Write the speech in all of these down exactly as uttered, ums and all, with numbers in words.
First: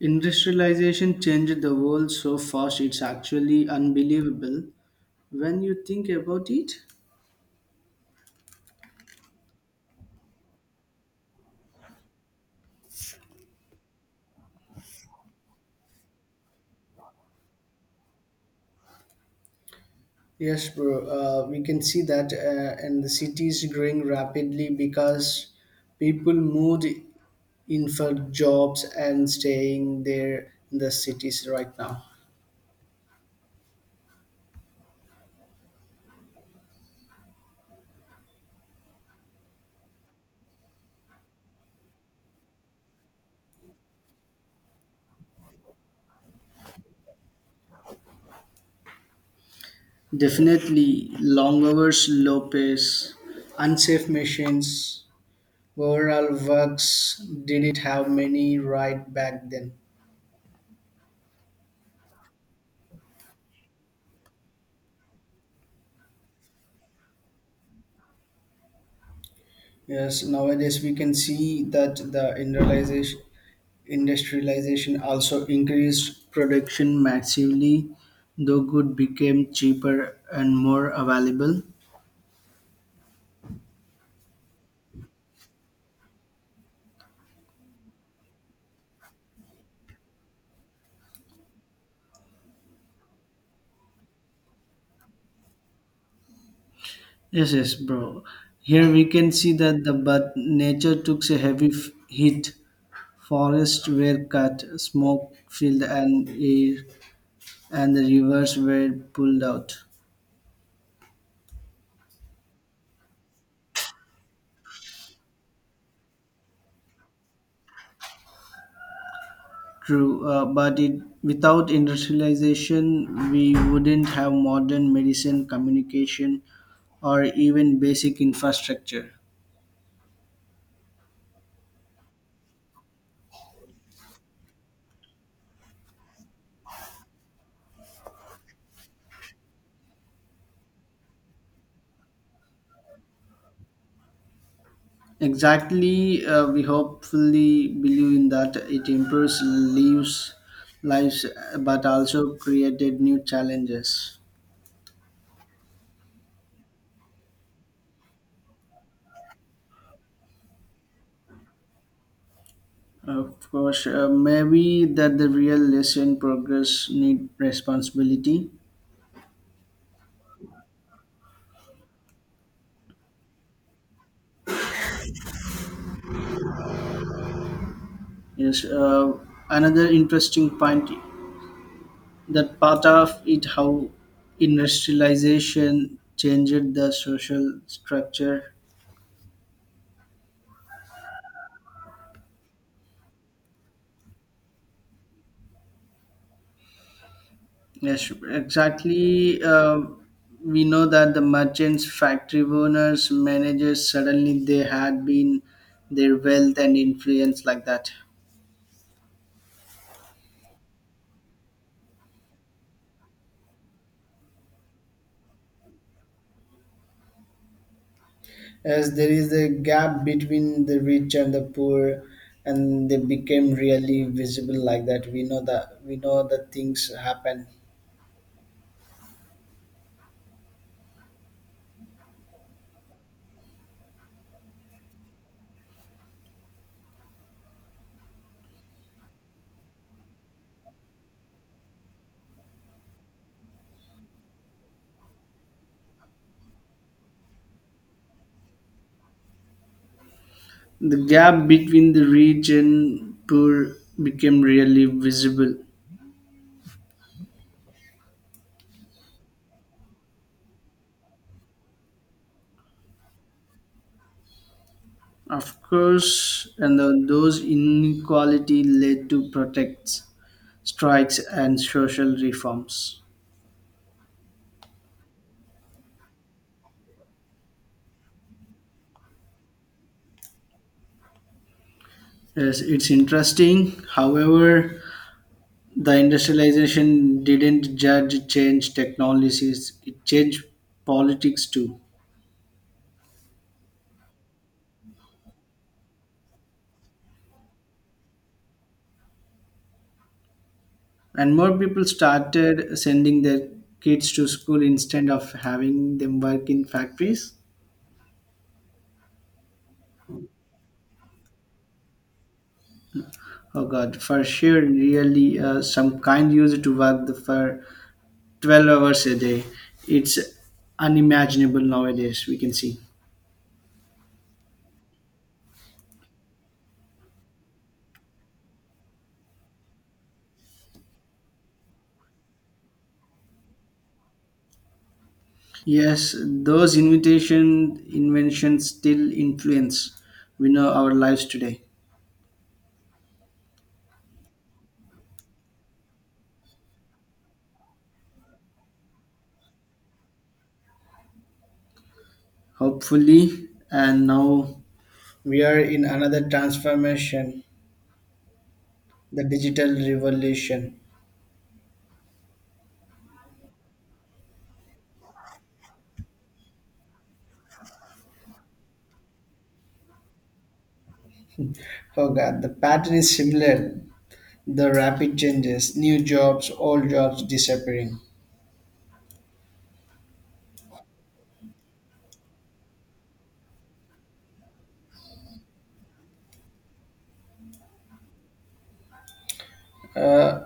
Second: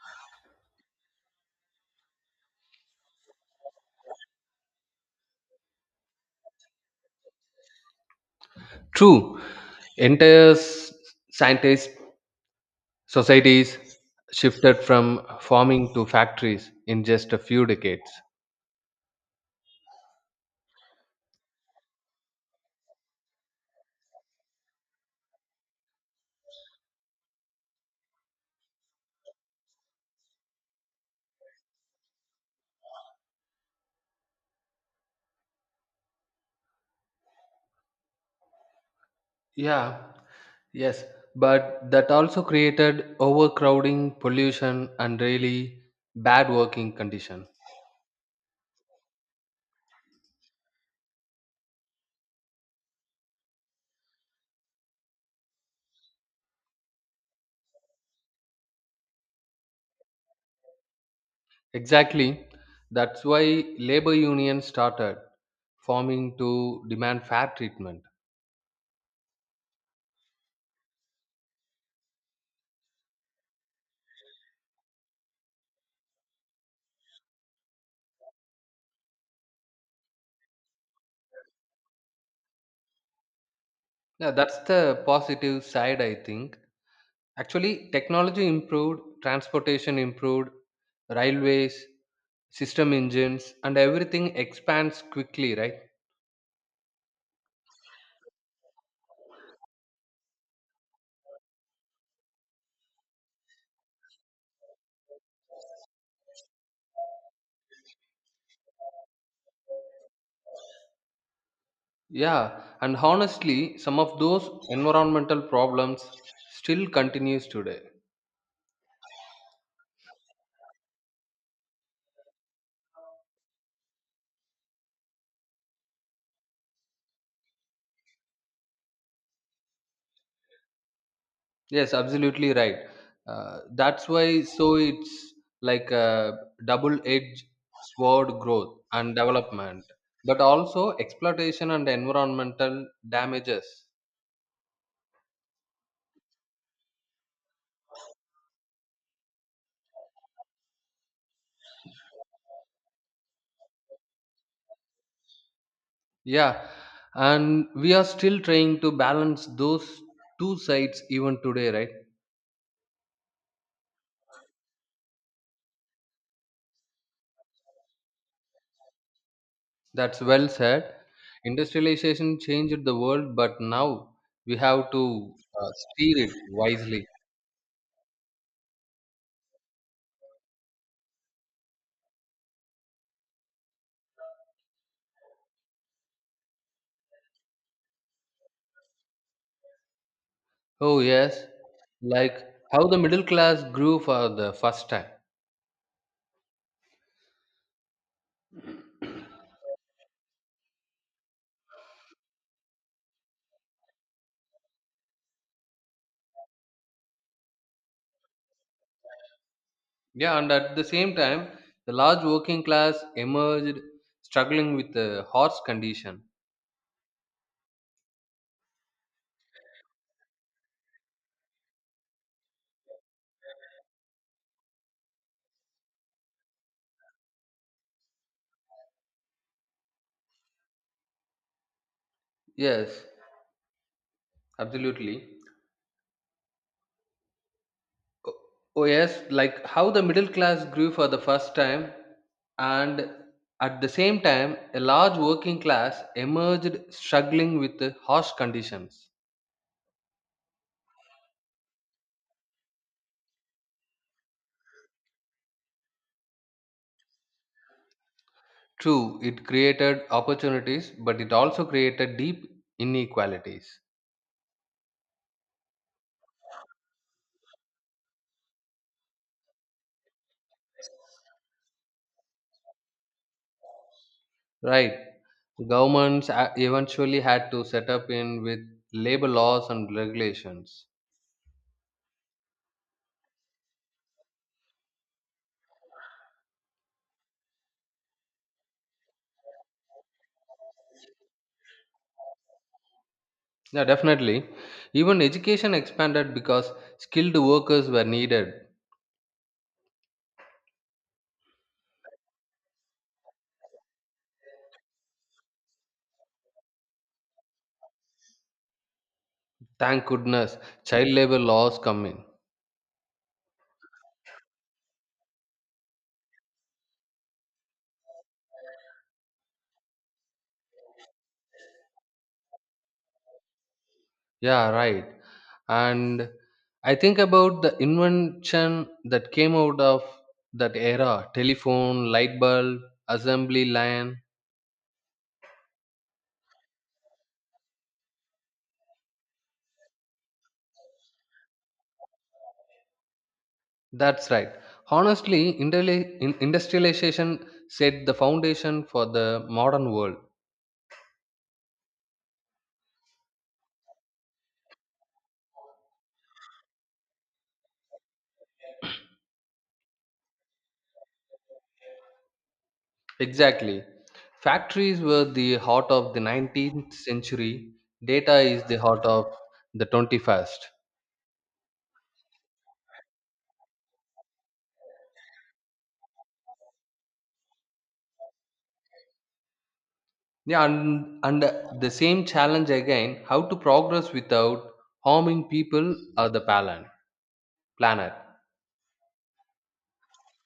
Industrialization changed the world so fast it's actually unbelievable when you think about it. True, entire s- scientist societies shifted from farming to factories in just a few decades. Yes, bro. Uh, we can see that, uh, and the cities growing rapidly because people moved in for jobs and staying there in the cities right now. Yeah, yes, but that also created overcrowding, pollution, and really bad working condition. Definitely, long hours, low pace, unsafe machines. Overall, works didn't have many right back then. Exactly. That's why labor unions started forming to demand fair treatment. Yes, nowadays we can see that the industrialization, industrialization also increased production massively, though good became cheaper and more available. Yeah, that's the positive side, I think. Actually, technology improved, transportation improved, railways, system engines, and everything expands quickly, right? Yes, yes, bro. Here we can see that the but nature took a heavy f- hit. Forests were cut, smoke filled, and air, and the rivers were pulled out. Yeah, and honestly, some of those environmental problems still continues today. True, uh, but it, without industrialization, we wouldn't have modern medicine, communication, or even basic infrastructure. Yes, absolutely right. Uh, that's why so it's like a double-edged sword growth and development, but also exploitation and environmental damages. Exactly, uh, we hopefully believe in that it improves lives, lives, uh, but also created new challenges. Yeah, and we are still trying to balance those two sides even today, right? Of course, uh, maybe that the real lesson progress need responsibility. That's well said. Industrialization changed the world, but now we have to uh, steer it wisely. Yes, uh, another interesting point that part of it, how industrialization changed the social structure. Oh, yes, like how the middle class grew for the first time. Yes, exactly. Uh, we know that the merchants, factory owners, managers suddenly they had been their wealth and influence like that. Yeah, and at the same time, the large working class emerged struggling with the horse condition. As there is a gap between the rich and the poor, and they became really visible like that. We know that we know that things happen. Yes, absolutely. Oh, oh yes, like how the middle class grew for the first time, and at the same time, a large working class emerged struggling with the harsh conditions. The gap between the rich and poor became really visible. True, it created opportunities, but it also created deep inequalities. Of course, and the- those inequality led to protests, strikes, and social reforms. Right. Governments a- eventually had to set up in with labor laws and regulations. Yes, it's interesting. However, the industrialization didn't just change technologies; it changed politics too. Yeah, definitely. Even education expanded because skilled workers were needed. And more people started sending their kids to school instead of having them work in factories. Thank goodness child labor laws come in. Oh God, for sure, really, uh, some kind used to work the for twelve hours a day. It's unimaginable nowadays, we can see. Yeah, right. And I think about the invention that came out of that era telephone, light bulb, assembly line. Yes, those invitation inventions still influence we know our lives today. That's right. Honestly, interla- in- industrialization set the foundation for the modern world. Hopefully, and now we are in another transformation, the digital revolution. Exactly. Factories were the heart of the nineteenth century, data is the heart of the twenty-first. Oh God, the pattern is similar. The rapid changes, new jobs, old jobs disappearing. Yeah, and, and the same challenge again how to progress without harming people or the planet. planet. uh,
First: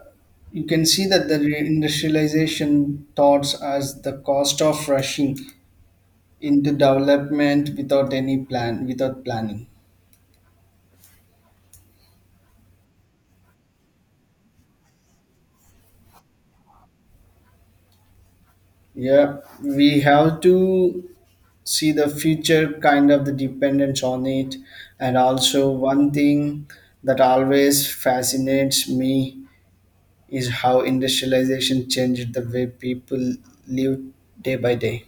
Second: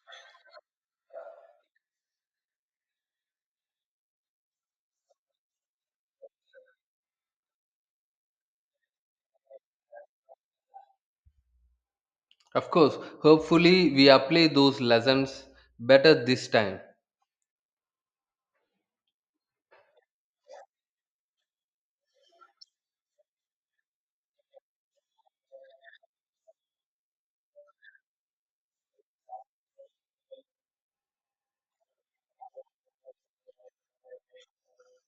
you can see that the industrialization thoughts as the cost of rushing into development without any plan without planning. Of course, hopefully, we apply those lessons better this time. Yeah, we have to see the future kind of the dependence on it, and also one thing that always fascinates me is how industrialization changed the way people live day by day.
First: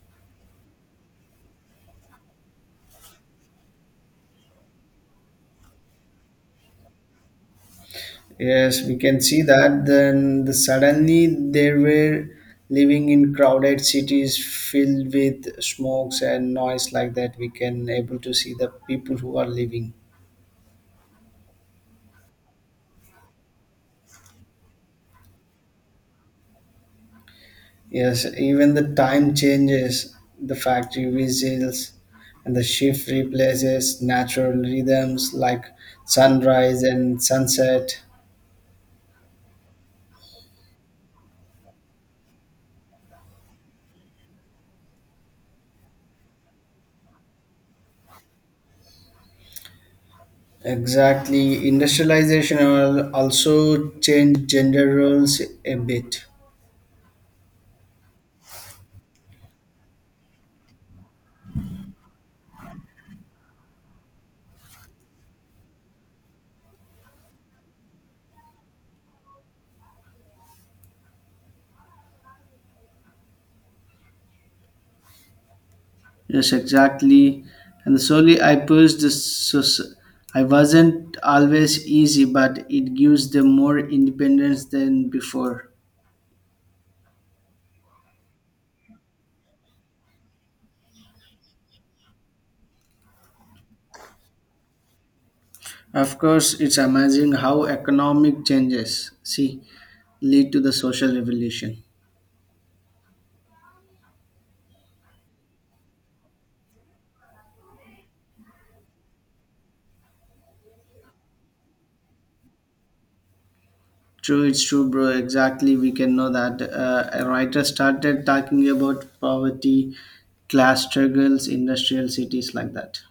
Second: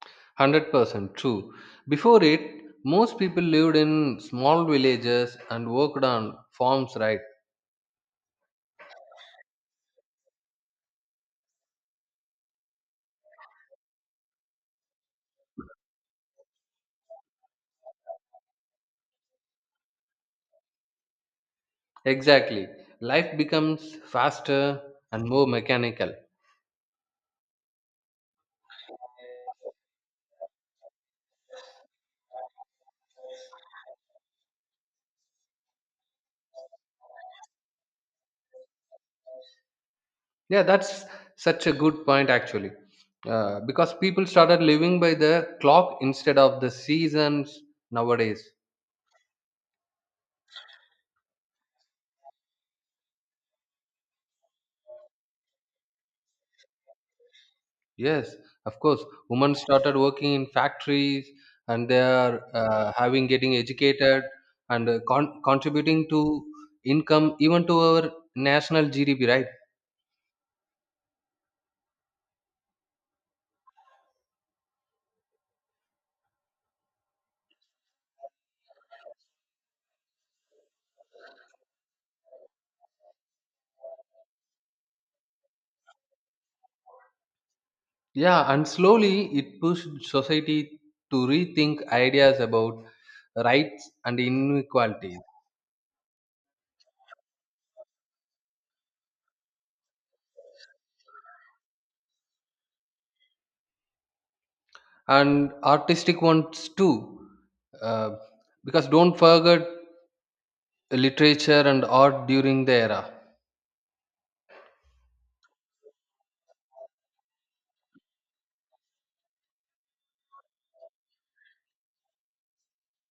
one hundred percent true. Before it, most people lived in small villages and worked on farms, right? Yes, we can see that then the, suddenly they were living in crowded cities filled with smokes and noise like that. We can able to see the people who are living. Exactly. Life becomes faster and more mechanical. Yes, even the time changes, the factory whistles and the shift replaces natural rhythms like sunrise and sunset. Yeah, that's such a good point, actually. Uh, because people started living by the clock instead of the seasons nowadays. Exactly, industrialization al- also changed gender roles a bit. Yes, of course. Women started working in factories and they are uh, having getting educated and uh, con- contributing to income, even to our national G D P, right? Yes, exactly. And slowly I pushed this. So so- I wasn't always easy, but it gives them more independence than before. Yeah, and slowly it pushed society to rethink ideas about rights and inequality. Of course, it's amazing how economic changes see lead to the social revolution. And artistic ones too, uh, because don't forget literature and art during the era. True, it's true, bro. Exactly, we can know that uh, a writer started talking about poverty, class struggles, industrial cities like that.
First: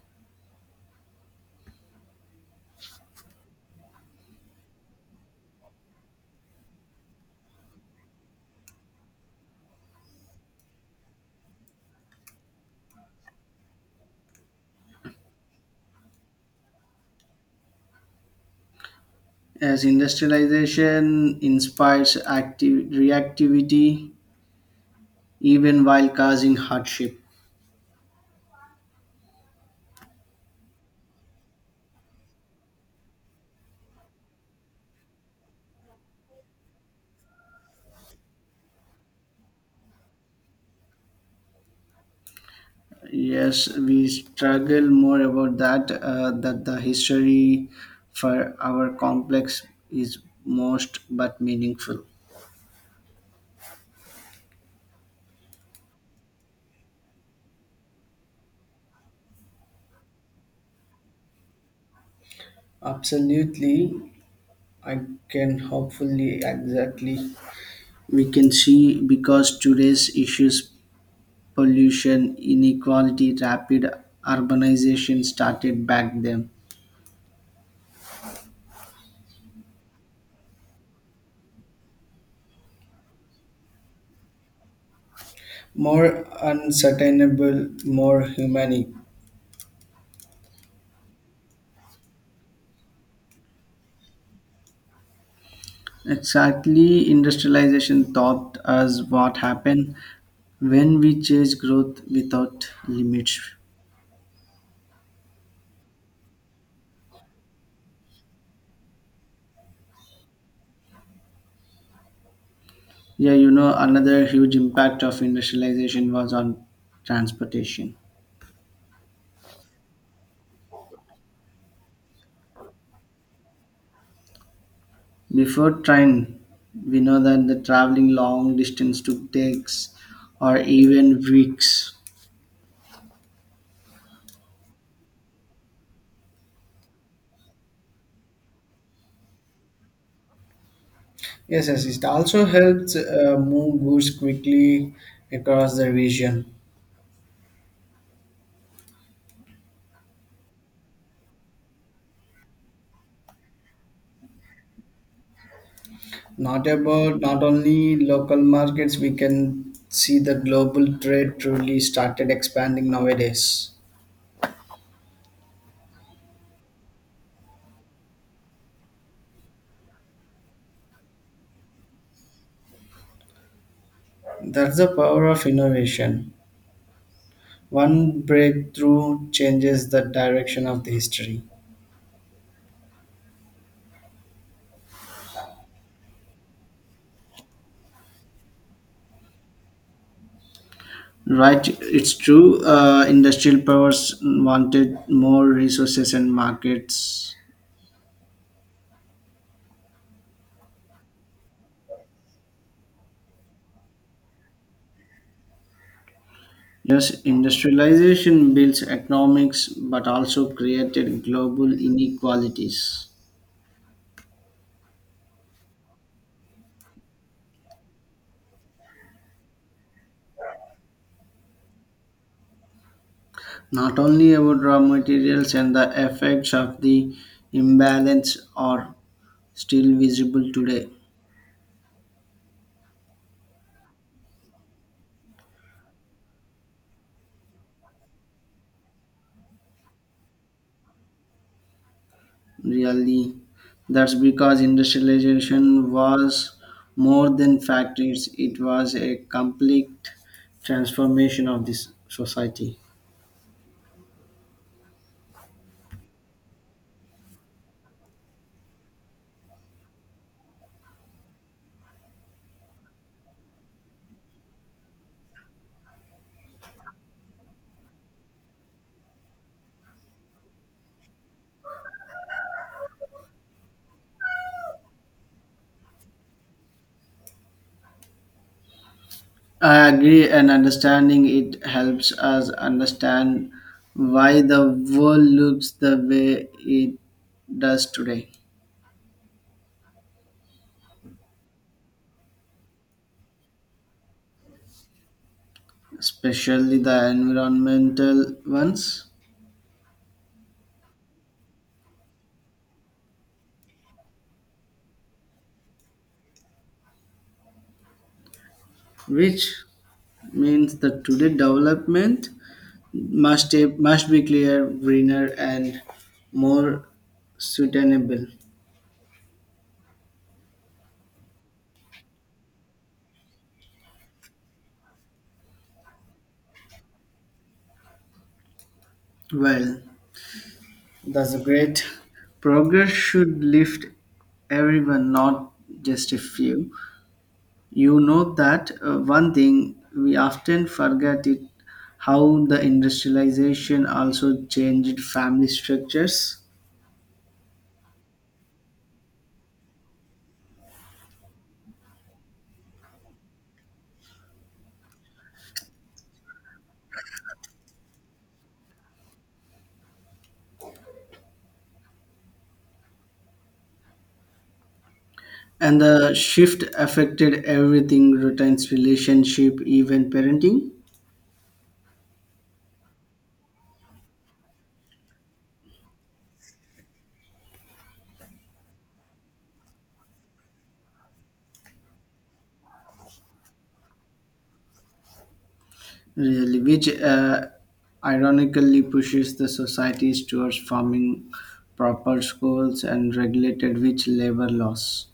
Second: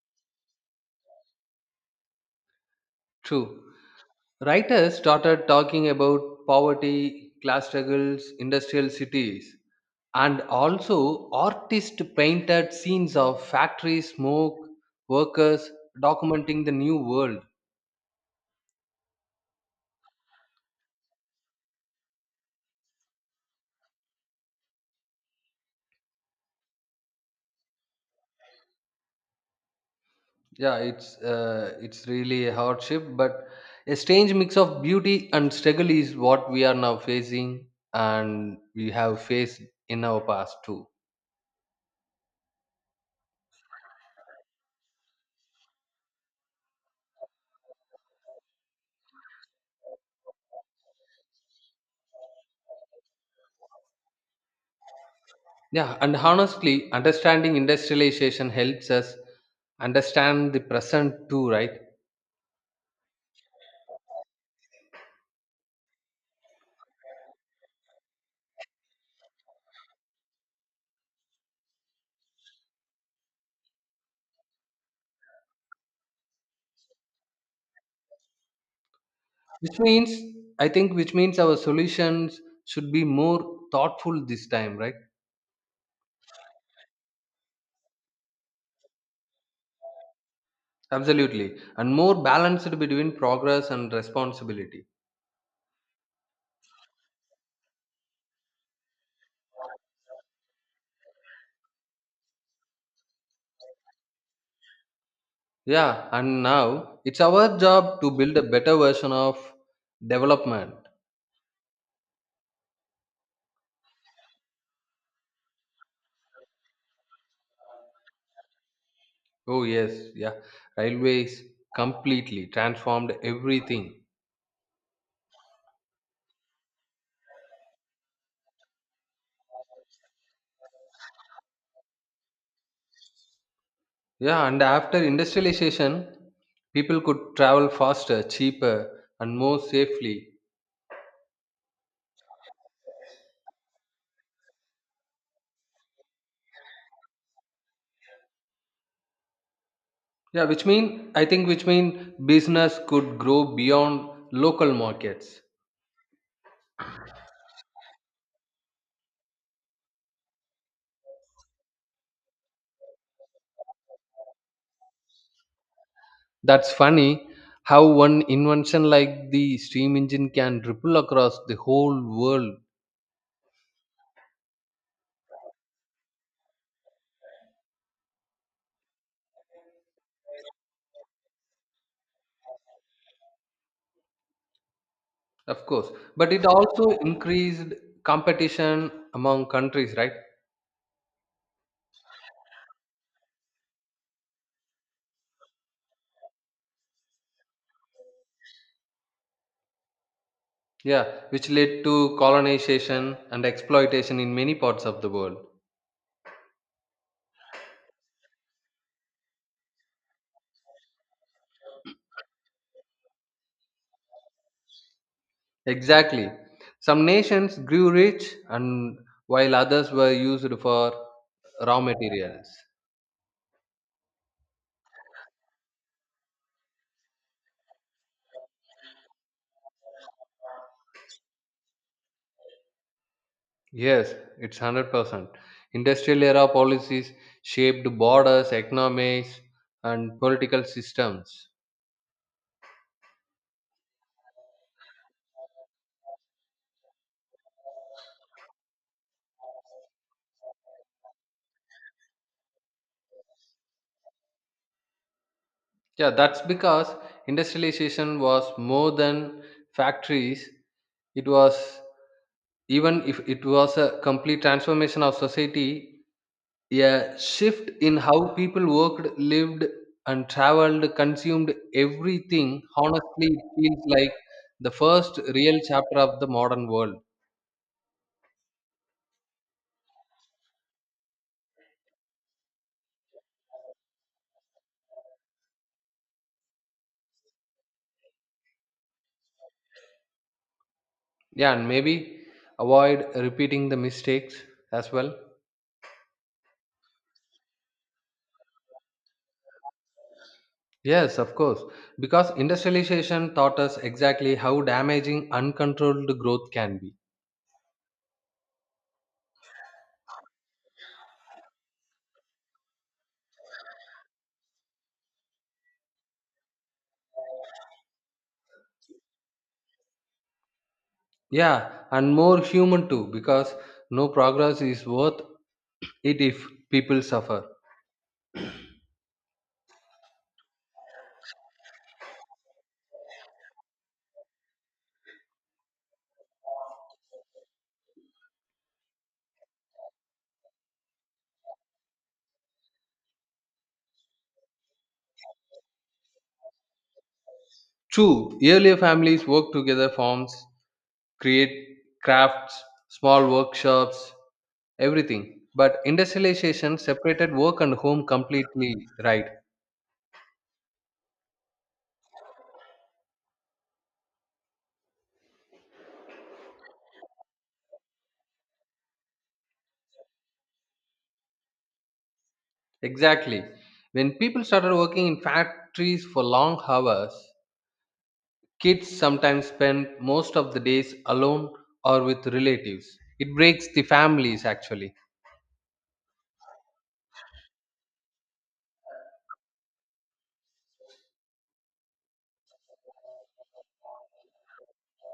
True, writers started talking about poverty, class struggles, industrial cities, and also artists painted scenes of factory smoke workers documenting the new world. As industrialization inspires active reactivity, even while causing hardship. Yeah, it's uh, it's really a hardship, but a strange mix of beauty and struggle is what we are now facing, and we have faced in our past too. Yes, we struggle more about that, uh, that the history for our complex is most but meaningful. Yeah, and honestly, understanding industrialization helps us understand the present too, right? Absolutely, I can hopefully exactly. We can see because today's issues, pollution, inequality, rapid urbanization started back then. Which means, I think, which means our solutions should be more thoughtful this time, right? More unsustainable, more humanic. Absolutely, and more balanced between progress and responsibility. Exactly, industrialization taught us what happened when we chase growth without limits. Yeah, and now it's our job to build a better version of development. Yeah, you know, another huge impact of industrialization was on transportation. Oh, yes, yeah. Railways completely transformed everything. Before train, we know that the traveling long distance took days or even weeks. Yeah, and after industrialization, people could travel faster, cheaper, and more safely. Yes, yes, it also helps uh, move goods quickly across the region. Yeah, which mean I think which mean business could grow beyond local markets. Not about not only local markets, we can see the global trade truly started expanding nowadays. That's funny how one invention like the steam engine can ripple across the whole world. That's the power of innovation. One breakthrough changes the direction of the history. Of course, but it also increased competition among countries, right? Right, it's true. Uh, industrial powers wanted more resources and markets. Yeah, which led to colonization and exploitation in many parts of the world. Yes, industrialization builds economics but also created global inequalities. Exactly. Some nations grew rich and while others were used for raw materials. Not only about raw materials, and the effects of the imbalance are still visible today. Yes, it's one hundred percent. Industrial era policies shaped borders, economies and political systems. Really, that's because industrialization was more than factories. It was a complete transformation of this society. Yeah, that's because industrialization was more than factories. It was even if it was a complete transformation of society, a shift in how people worked, lived, and traveled, consumed everything. Honestly, it feels like the first real chapter of the modern world. I agree, and understanding it helps us understand why the world looks the way it does today, Yeah, and maybe avoid repeating the mistakes as well. especially the environmental ones, Yes, of course. Because industrialization taught us exactly how damaging uncontrolled growth can be. which means that today development must must be clear, greener, and more sustainable. Yeah, and more human too, because no progress is worth it if people suffer. Well, that's a great. Progress should lift everyone, not just a few. You know that uh, one thing we often forget it how the industrialization also changed family structures, True, earlier families worked together, farms, create crafts, small workshops, everything. But industrialization separated work and home completely, right? and the shift affected everything, routines, relationship, even parenting. Exactly. When people started working in factories for long hours, kids sometimes spend most of the days alone or with relatives. It breaks the families actually. Really, which uh, ironically pushes the societies towards forming proper schools and regulated which labor laws.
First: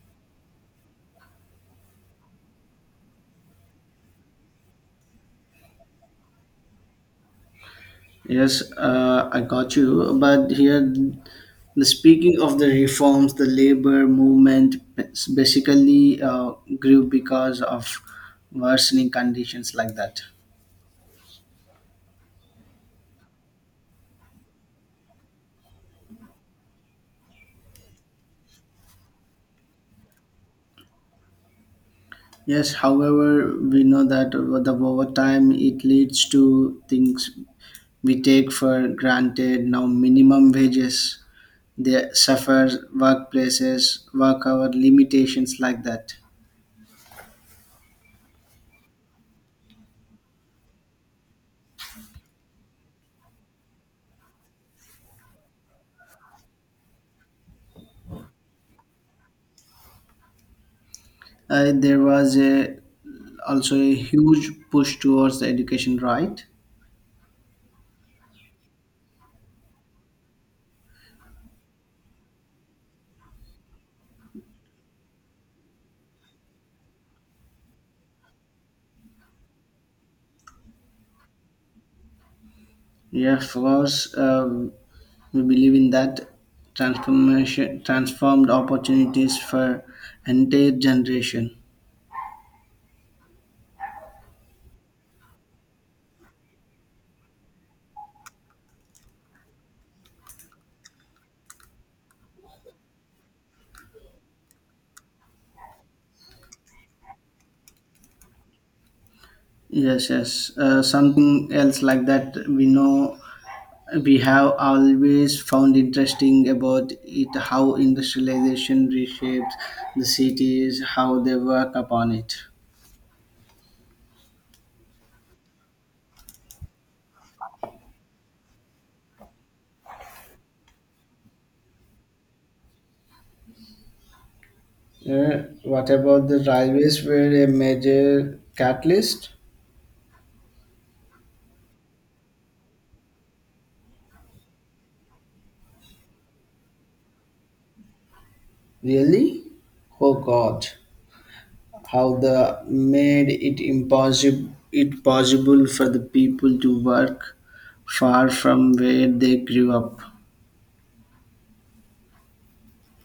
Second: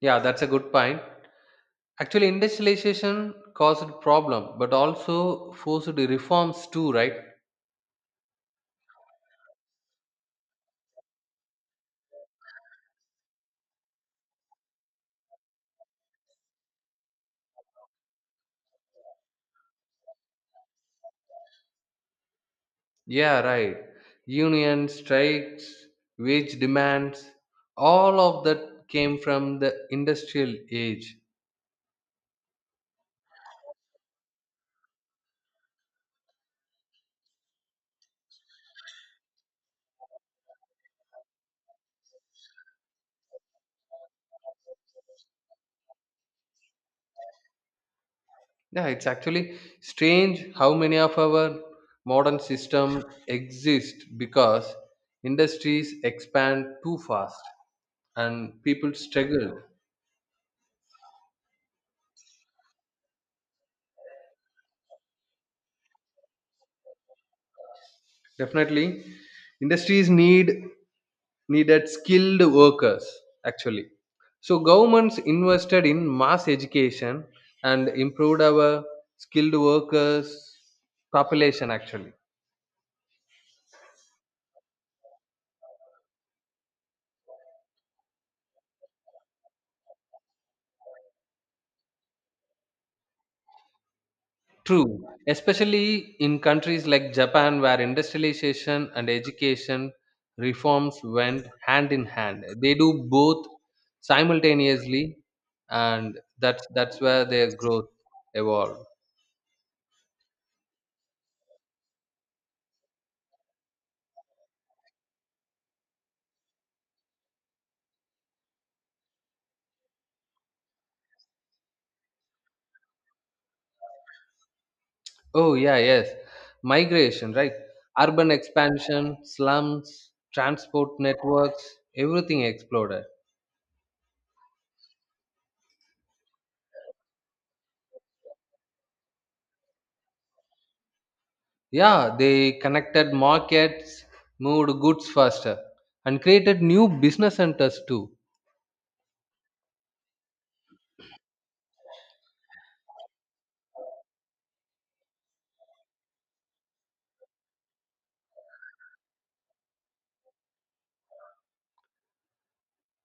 Yeah, that's a good point. Actually, industrialization caused problem, but also forced reforms too, right? Yes, uh, I got you. But here, the speaking of the reforms, the labor movement bas- basically uh, grew because of worsening conditions like that. Yeah, right. Union strikes, wage demands, all of that came from the industrial age. Yes, however, we know that over the over time it leads to things we take for granted now, minimum wages, they suffer workplaces, work hour limitations like that. Yeah, it's actually strange how many of our modern systems exist because industries expand too fast and people struggle. Uh, there was a also a huge push towards the education, right? Definitely, industries need needed skilled workers actually. So governments invested in mass education and improved our skilled workers population actually. Yeah, of course. Um, we believe in that transformation transformed opportunities for entire generation. True, especially in countries like Japan, where industrialization and education reforms went hand in hand. They do both simultaneously, and that's that's where their growth evolved. Yes, yes, uh, something else like that we know we have always found interesting about it how industrialization reshapes the cities, how they work upon it. Oh yeah, yes, migration, right? Urban expansion, slums, transport networks, everything exploded. Yeah, what about the railways were a major catalyst? Yeah, they connected markets, moved goods faster, and created new business centers too. Really? Oh God, how the made it impossible it possible for the people to work far from where they grew up.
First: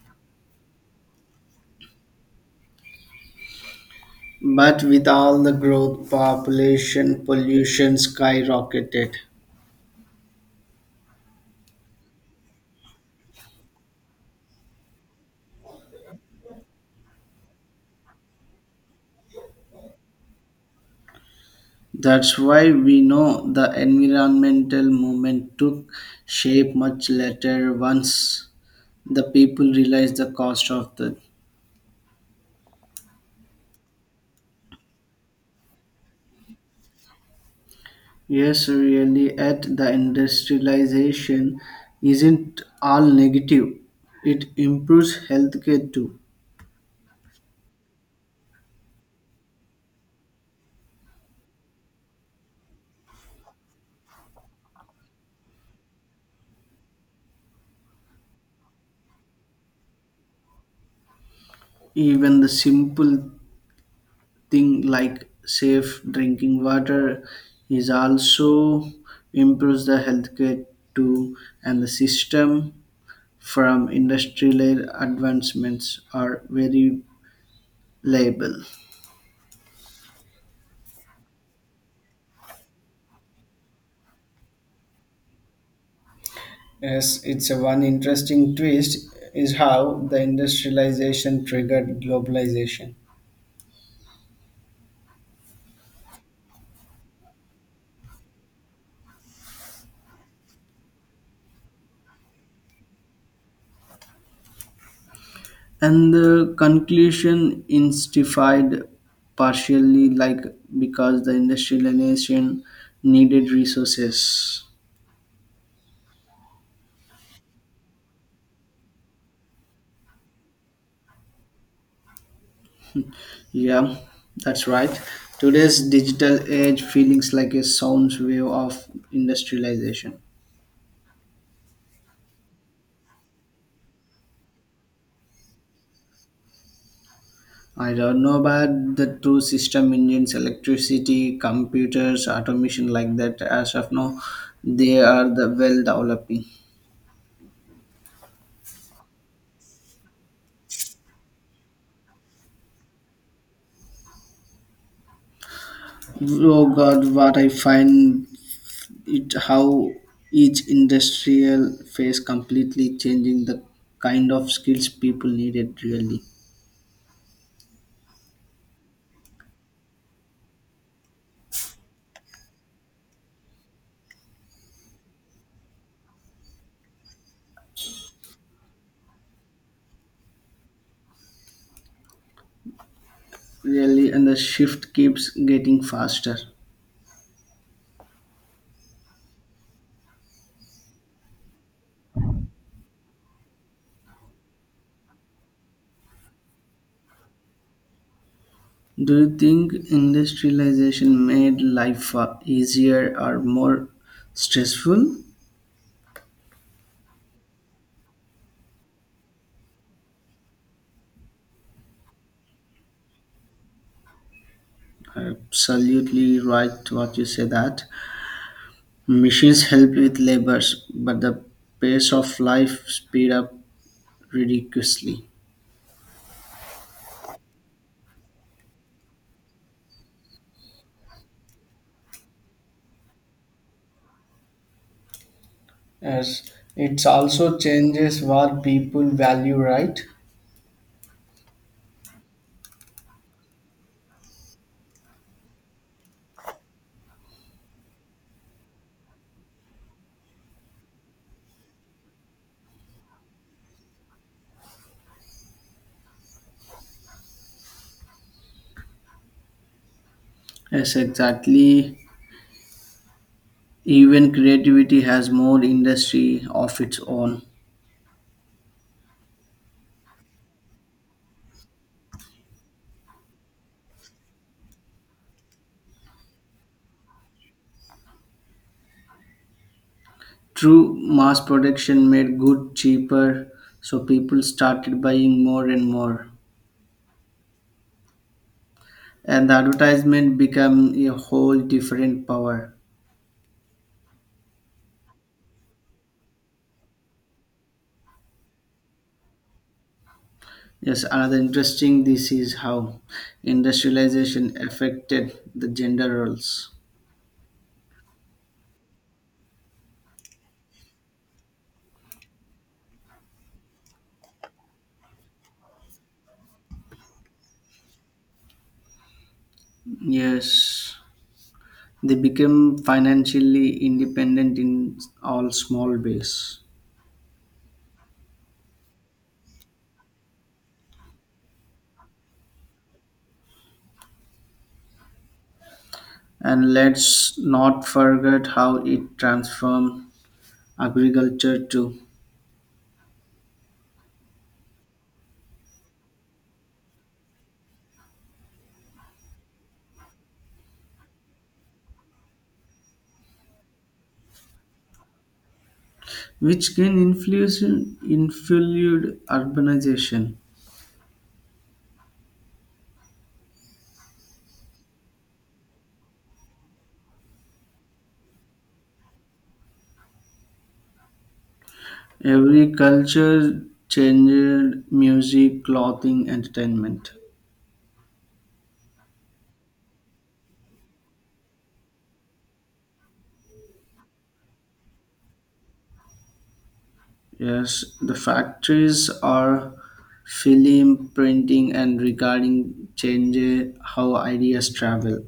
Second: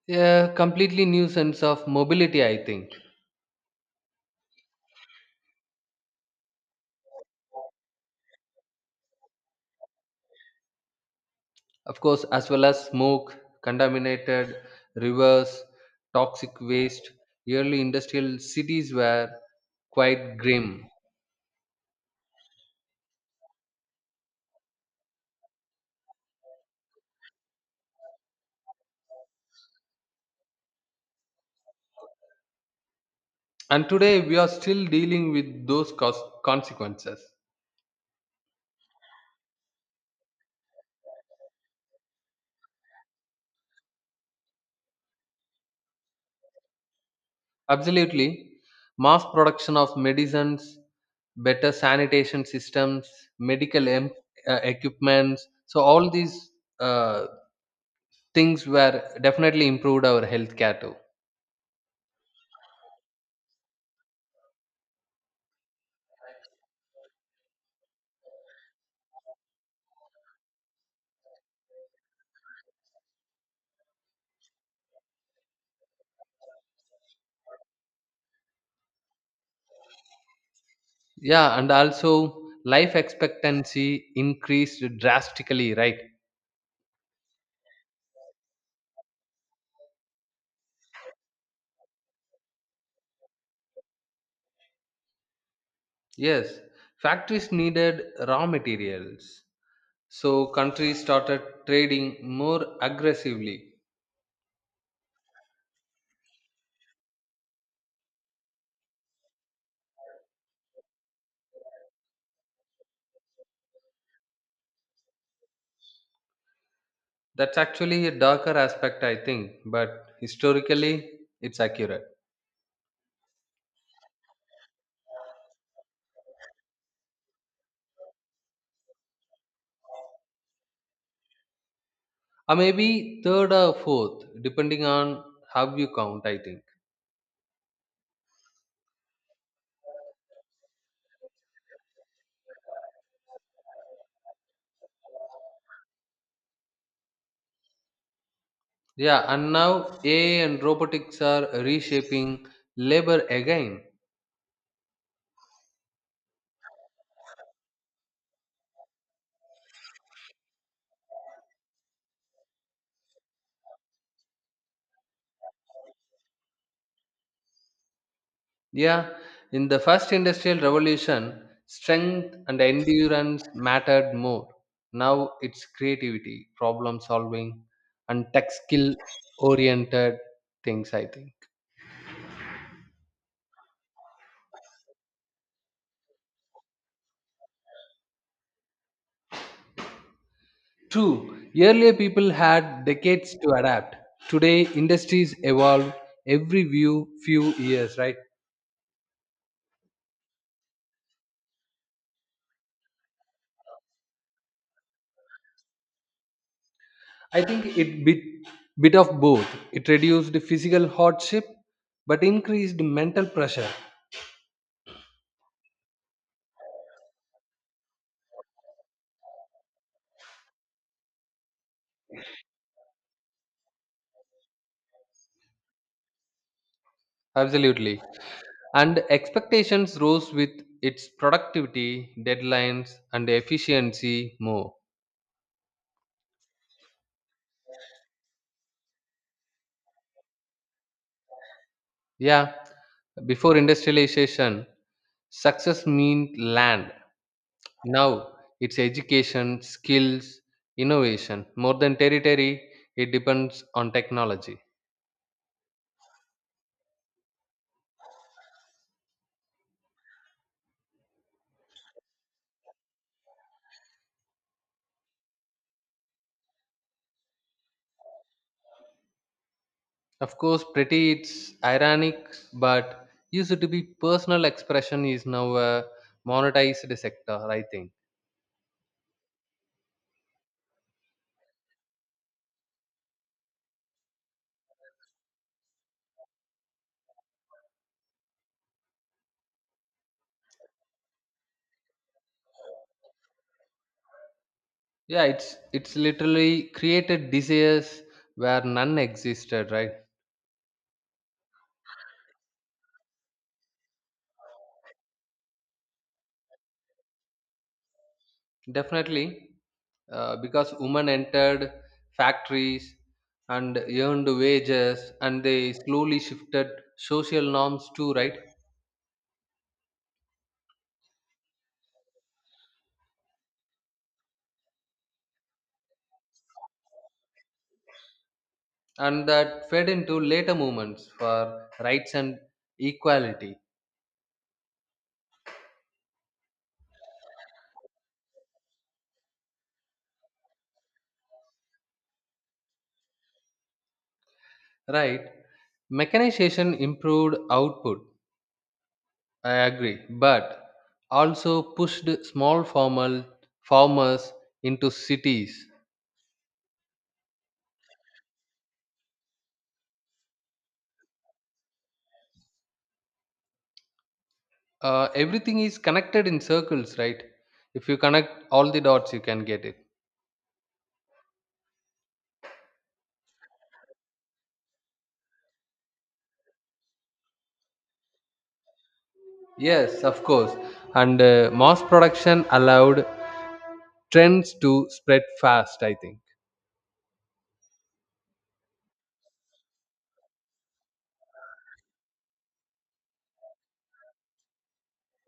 Yeah, completely new sense of mobility, I think. But with all the growth, population pollution skyrocketed. Of course, as well as smoke, contaminated rivers, toxic waste, early industrial cities were quite grim. That's why we know the environmental movement took shape much later once the people realized the cost of the. And today we are still dealing with those cos- consequences. Yes, really at the industrialization isn't all negative, it improves healthcare too. Absolutely. Mass production of medicines, better sanitation systems, medical em- uh, equipments. So, all these uh, things were definitely improved our healthcare too. Even the simple thing like safe drinking water is also improves the healthcare too, and the system from industrial advancements are very reliable. Yeah, and also life expectancy increased drastically, right? Yes, it's a one interesting twist is how the industrialization triggered globalization. Yes, factories needed raw materials, so countries started trading more aggressively. And the conclusion instified partially like because the industrialization needed resources. That's actually a darker aspect, I think, but historically it's accurate. Yeah, that's right. Today's digital age feelings like a sound wave of industrialization. Or maybe third or fourth depending on how you count, I think. I don't know about the two system engines, electricity, computers, automation like that. As of now, they are the well developing. Yeah, and now AI and robotics are reshaping labor again. Oh God, what I find it how each industrial phase completely changing the kind of skills people needed really. Yeah, in the first industrial revolution, strength and endurance mattered more. Now it's creativity, problem solving, and tech skill oriented things, I think. Really, and the shift keeps getting faster. True, earlier people had decades to adapt. Today, industries evolve every few, few years, right? Do you think industrialization made life uh, easier or more stressful? I think it bit, bit of both. It reduced physical hardship but increased mental pressure. Absolutely right what you say that machines help with labors, but the pace of life speed up ridiculously. Absolutely. And expectations rose with its productivity, deadlines, and efficiency more. Yes, it's also changes what people value, right? Yeah, before industrialization, success meant land. Now it's education, skills, innovation. More than territory, it depends on technology. Yes, exactly. Even creativity has more industry of its own. Of course, pretty it's ironic, but used to be personal expression is now a monetized sector, I think. True mass production made good cheaper, so people started buying more and more. And the advertisement became a whole different power. Yeah, it's it's literally created desires where none existed, right? Yes, another interesting this is how industrialization affected the gender roles. Definitely, uh, because women entered factories and earned wages and they slowly shifted social norms too, right? Yes, they became financially independent in all small ways. And that fed into later movements for rights and equality. And let's not forget how it transformed agriculture too, Right, mechanization improved output. I agree, but also pushed small formal farmers into cities. which can influence influence urbanization. Uh, everything is connected in circles, right? If you connect all the dots, you can get it. Every culture changed music, clothing, entertainment. Yes, of course. And uh, mass production allowed trends to spread fast, I think. Yes, the factories are film printing and regarding change how ideas travel.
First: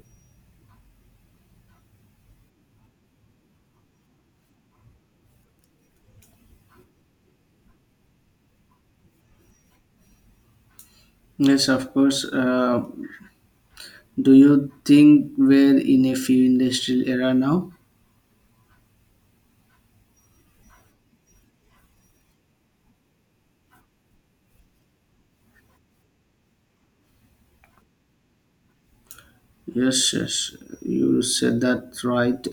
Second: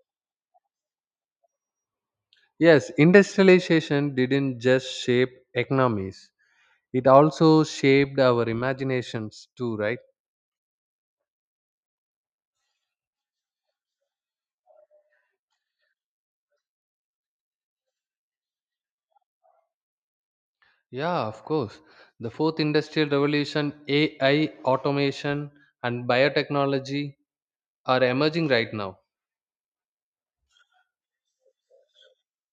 Yes, industrialization didn't just shape economies, it also shaped our imaginations too, right? Yes, of course. Uh, do you think we're in a film industrial era now? Yeah, of course. The fourth industrial revolution, A I, automation, and biotechnology are emerging right now. Yes, yes, you said that right,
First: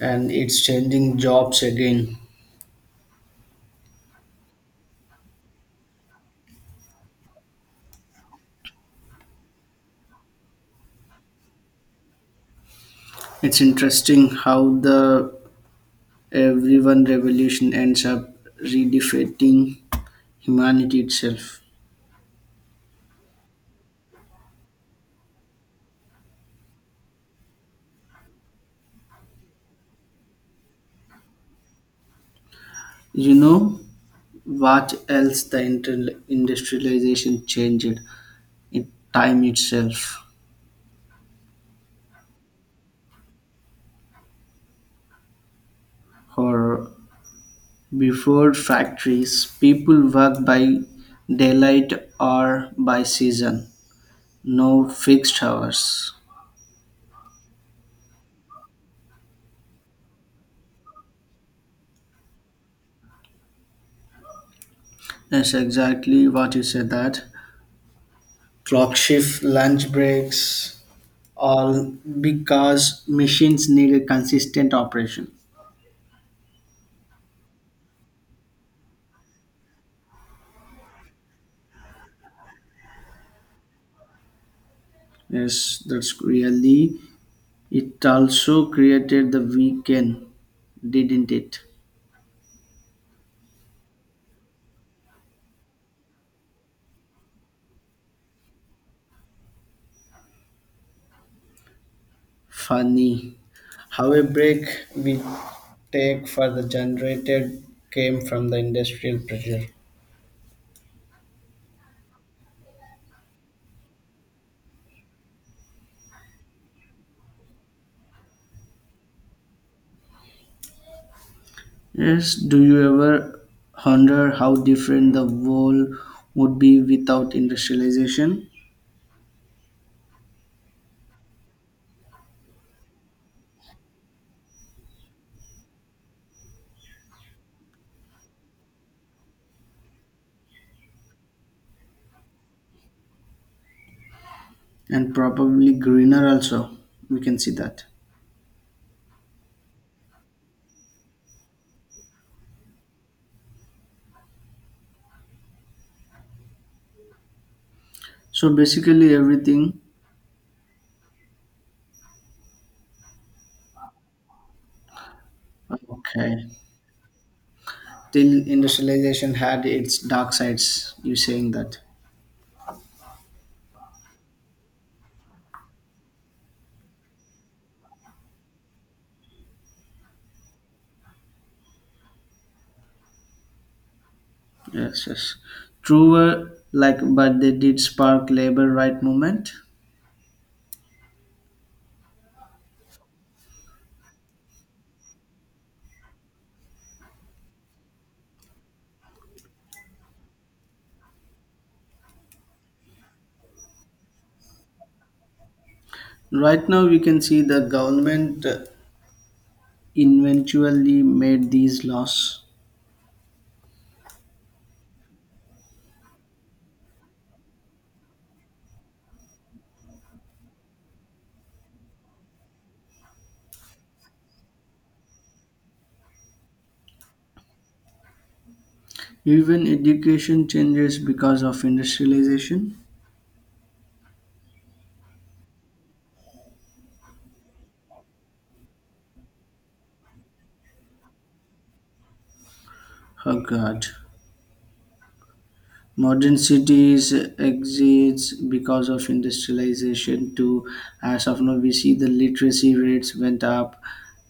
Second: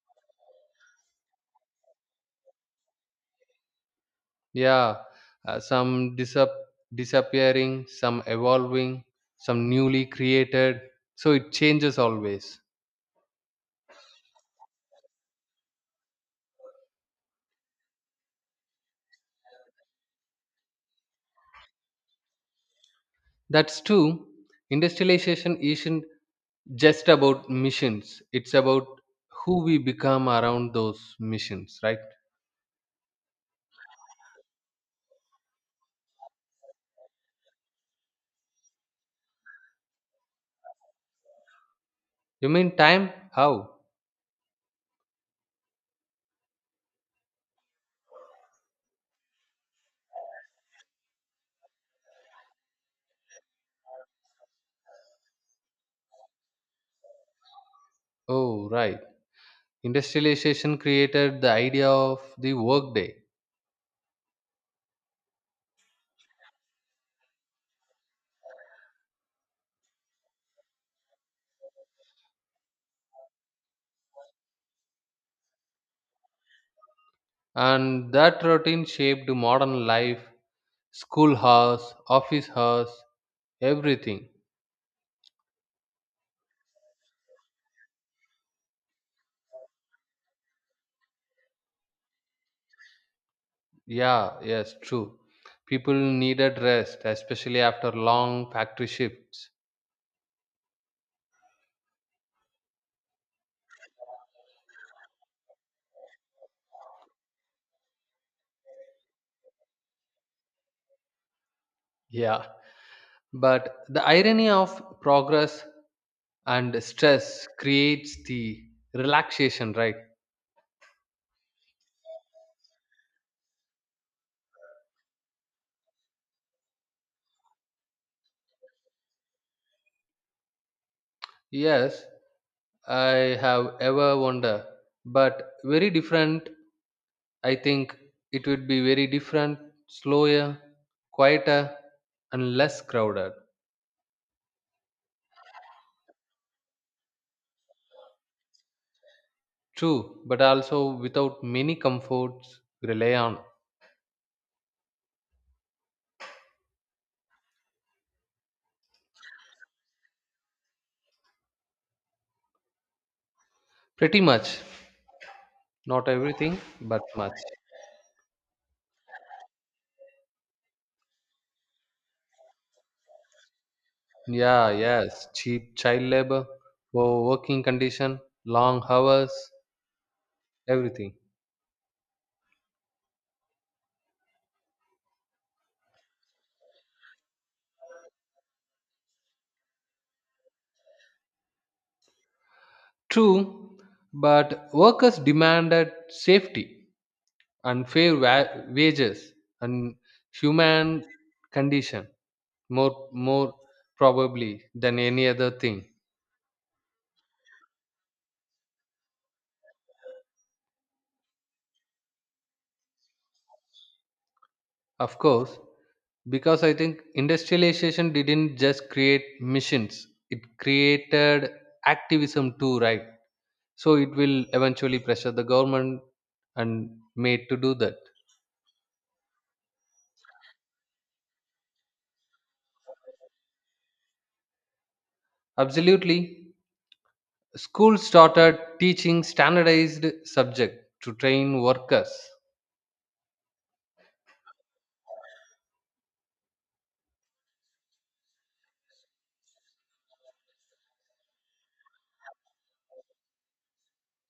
and it's changing jobs again. Yeah, uh, some disap- disappearing, some evolving, some newly created. So it changes always. It's interesting how the everyone revolution ends up redefining humanity itself. That's true. Industrialization isn't just about missions, it's about who we become around those missions, right? You know, what else the inter- industrialization changed in time itself? You mean time? How? Or before factories, people worked by daylight or by season, no fixed hours. Oh, right. Industrialization created the idea of the workday, That's exactly what you said that. Clock shift, lunch breaks, all because machines need a consistent operation. and that routine shaped modern life, school hours, office hours, everything. Yes, that's really it also created the weekend, didn't it? Yeah, yes, true. People needed rest, especially after long factory shifts. Funny how a break we take for the generated came from the industrial pressure. Yeah. But the irony of progress and stress creates the relaxation, right? Yes, do you ever wonder how different the world would be without industrialization? Yes, I have ever wondered, but very different. I think it would be very different, slower, quieter, and less crowded. And probably greener also. We can see that. True, but also without many comforts rely on. So basically everything, Pretty much, not okay. everything, but much. Till industrialization had its dark sides, you saying that. Yeah, yes, cheap child labor, poor working condition, long hours, everything. Yes, yes. Truer like but they did spark labor right movement. True, but workers demanded safety, unfair wa- wages and human condition more more probably than any other thing. Right now, we can see the government uh, eventually made these laws. Of course, because I think industrialization didn't just create missions, it created activism too, right? So it will eventually pressure the government and made to do that. Even education changes because of industrialization. Absolutely, schools started teaching standardized subject to train workers. Oh God. Modern cities exists because of industrialization too. As of now, we see the literacy rates went up.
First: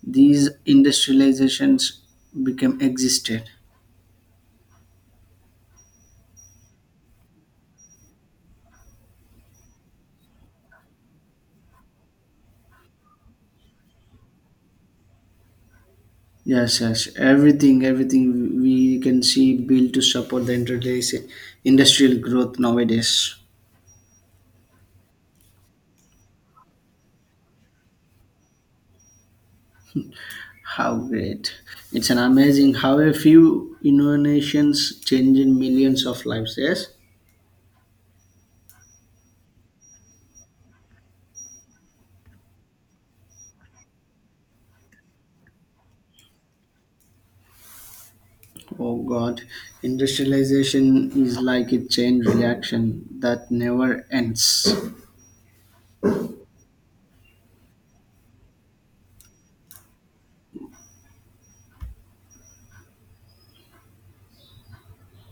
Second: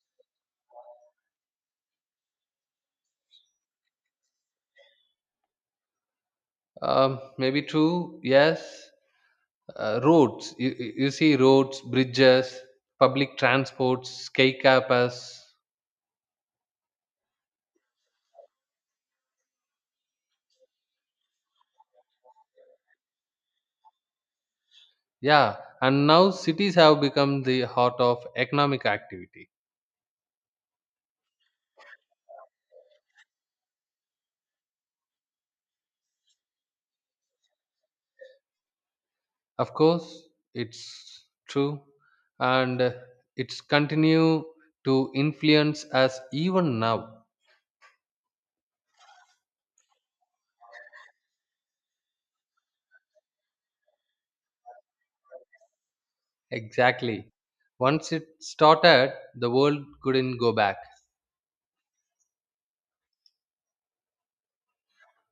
These industrializations became existed. Um, maybe true, yes. Uh, roads, you, you you see roads, bridges, public transports, skycapers. Yes, yes. Everything, everything we can see built to support the industrialis- industrial growth nowadays. Yeah, and now cities have become the heart of economic activity. How great. It's an amazing how a few innovations change in millions of lives, yes? Of course, it's true, and uh, it's continue to influence us even now. Oh God, industrialization is like a chain reaction that never ends. Exactly. Once it started, the world couldn't go back.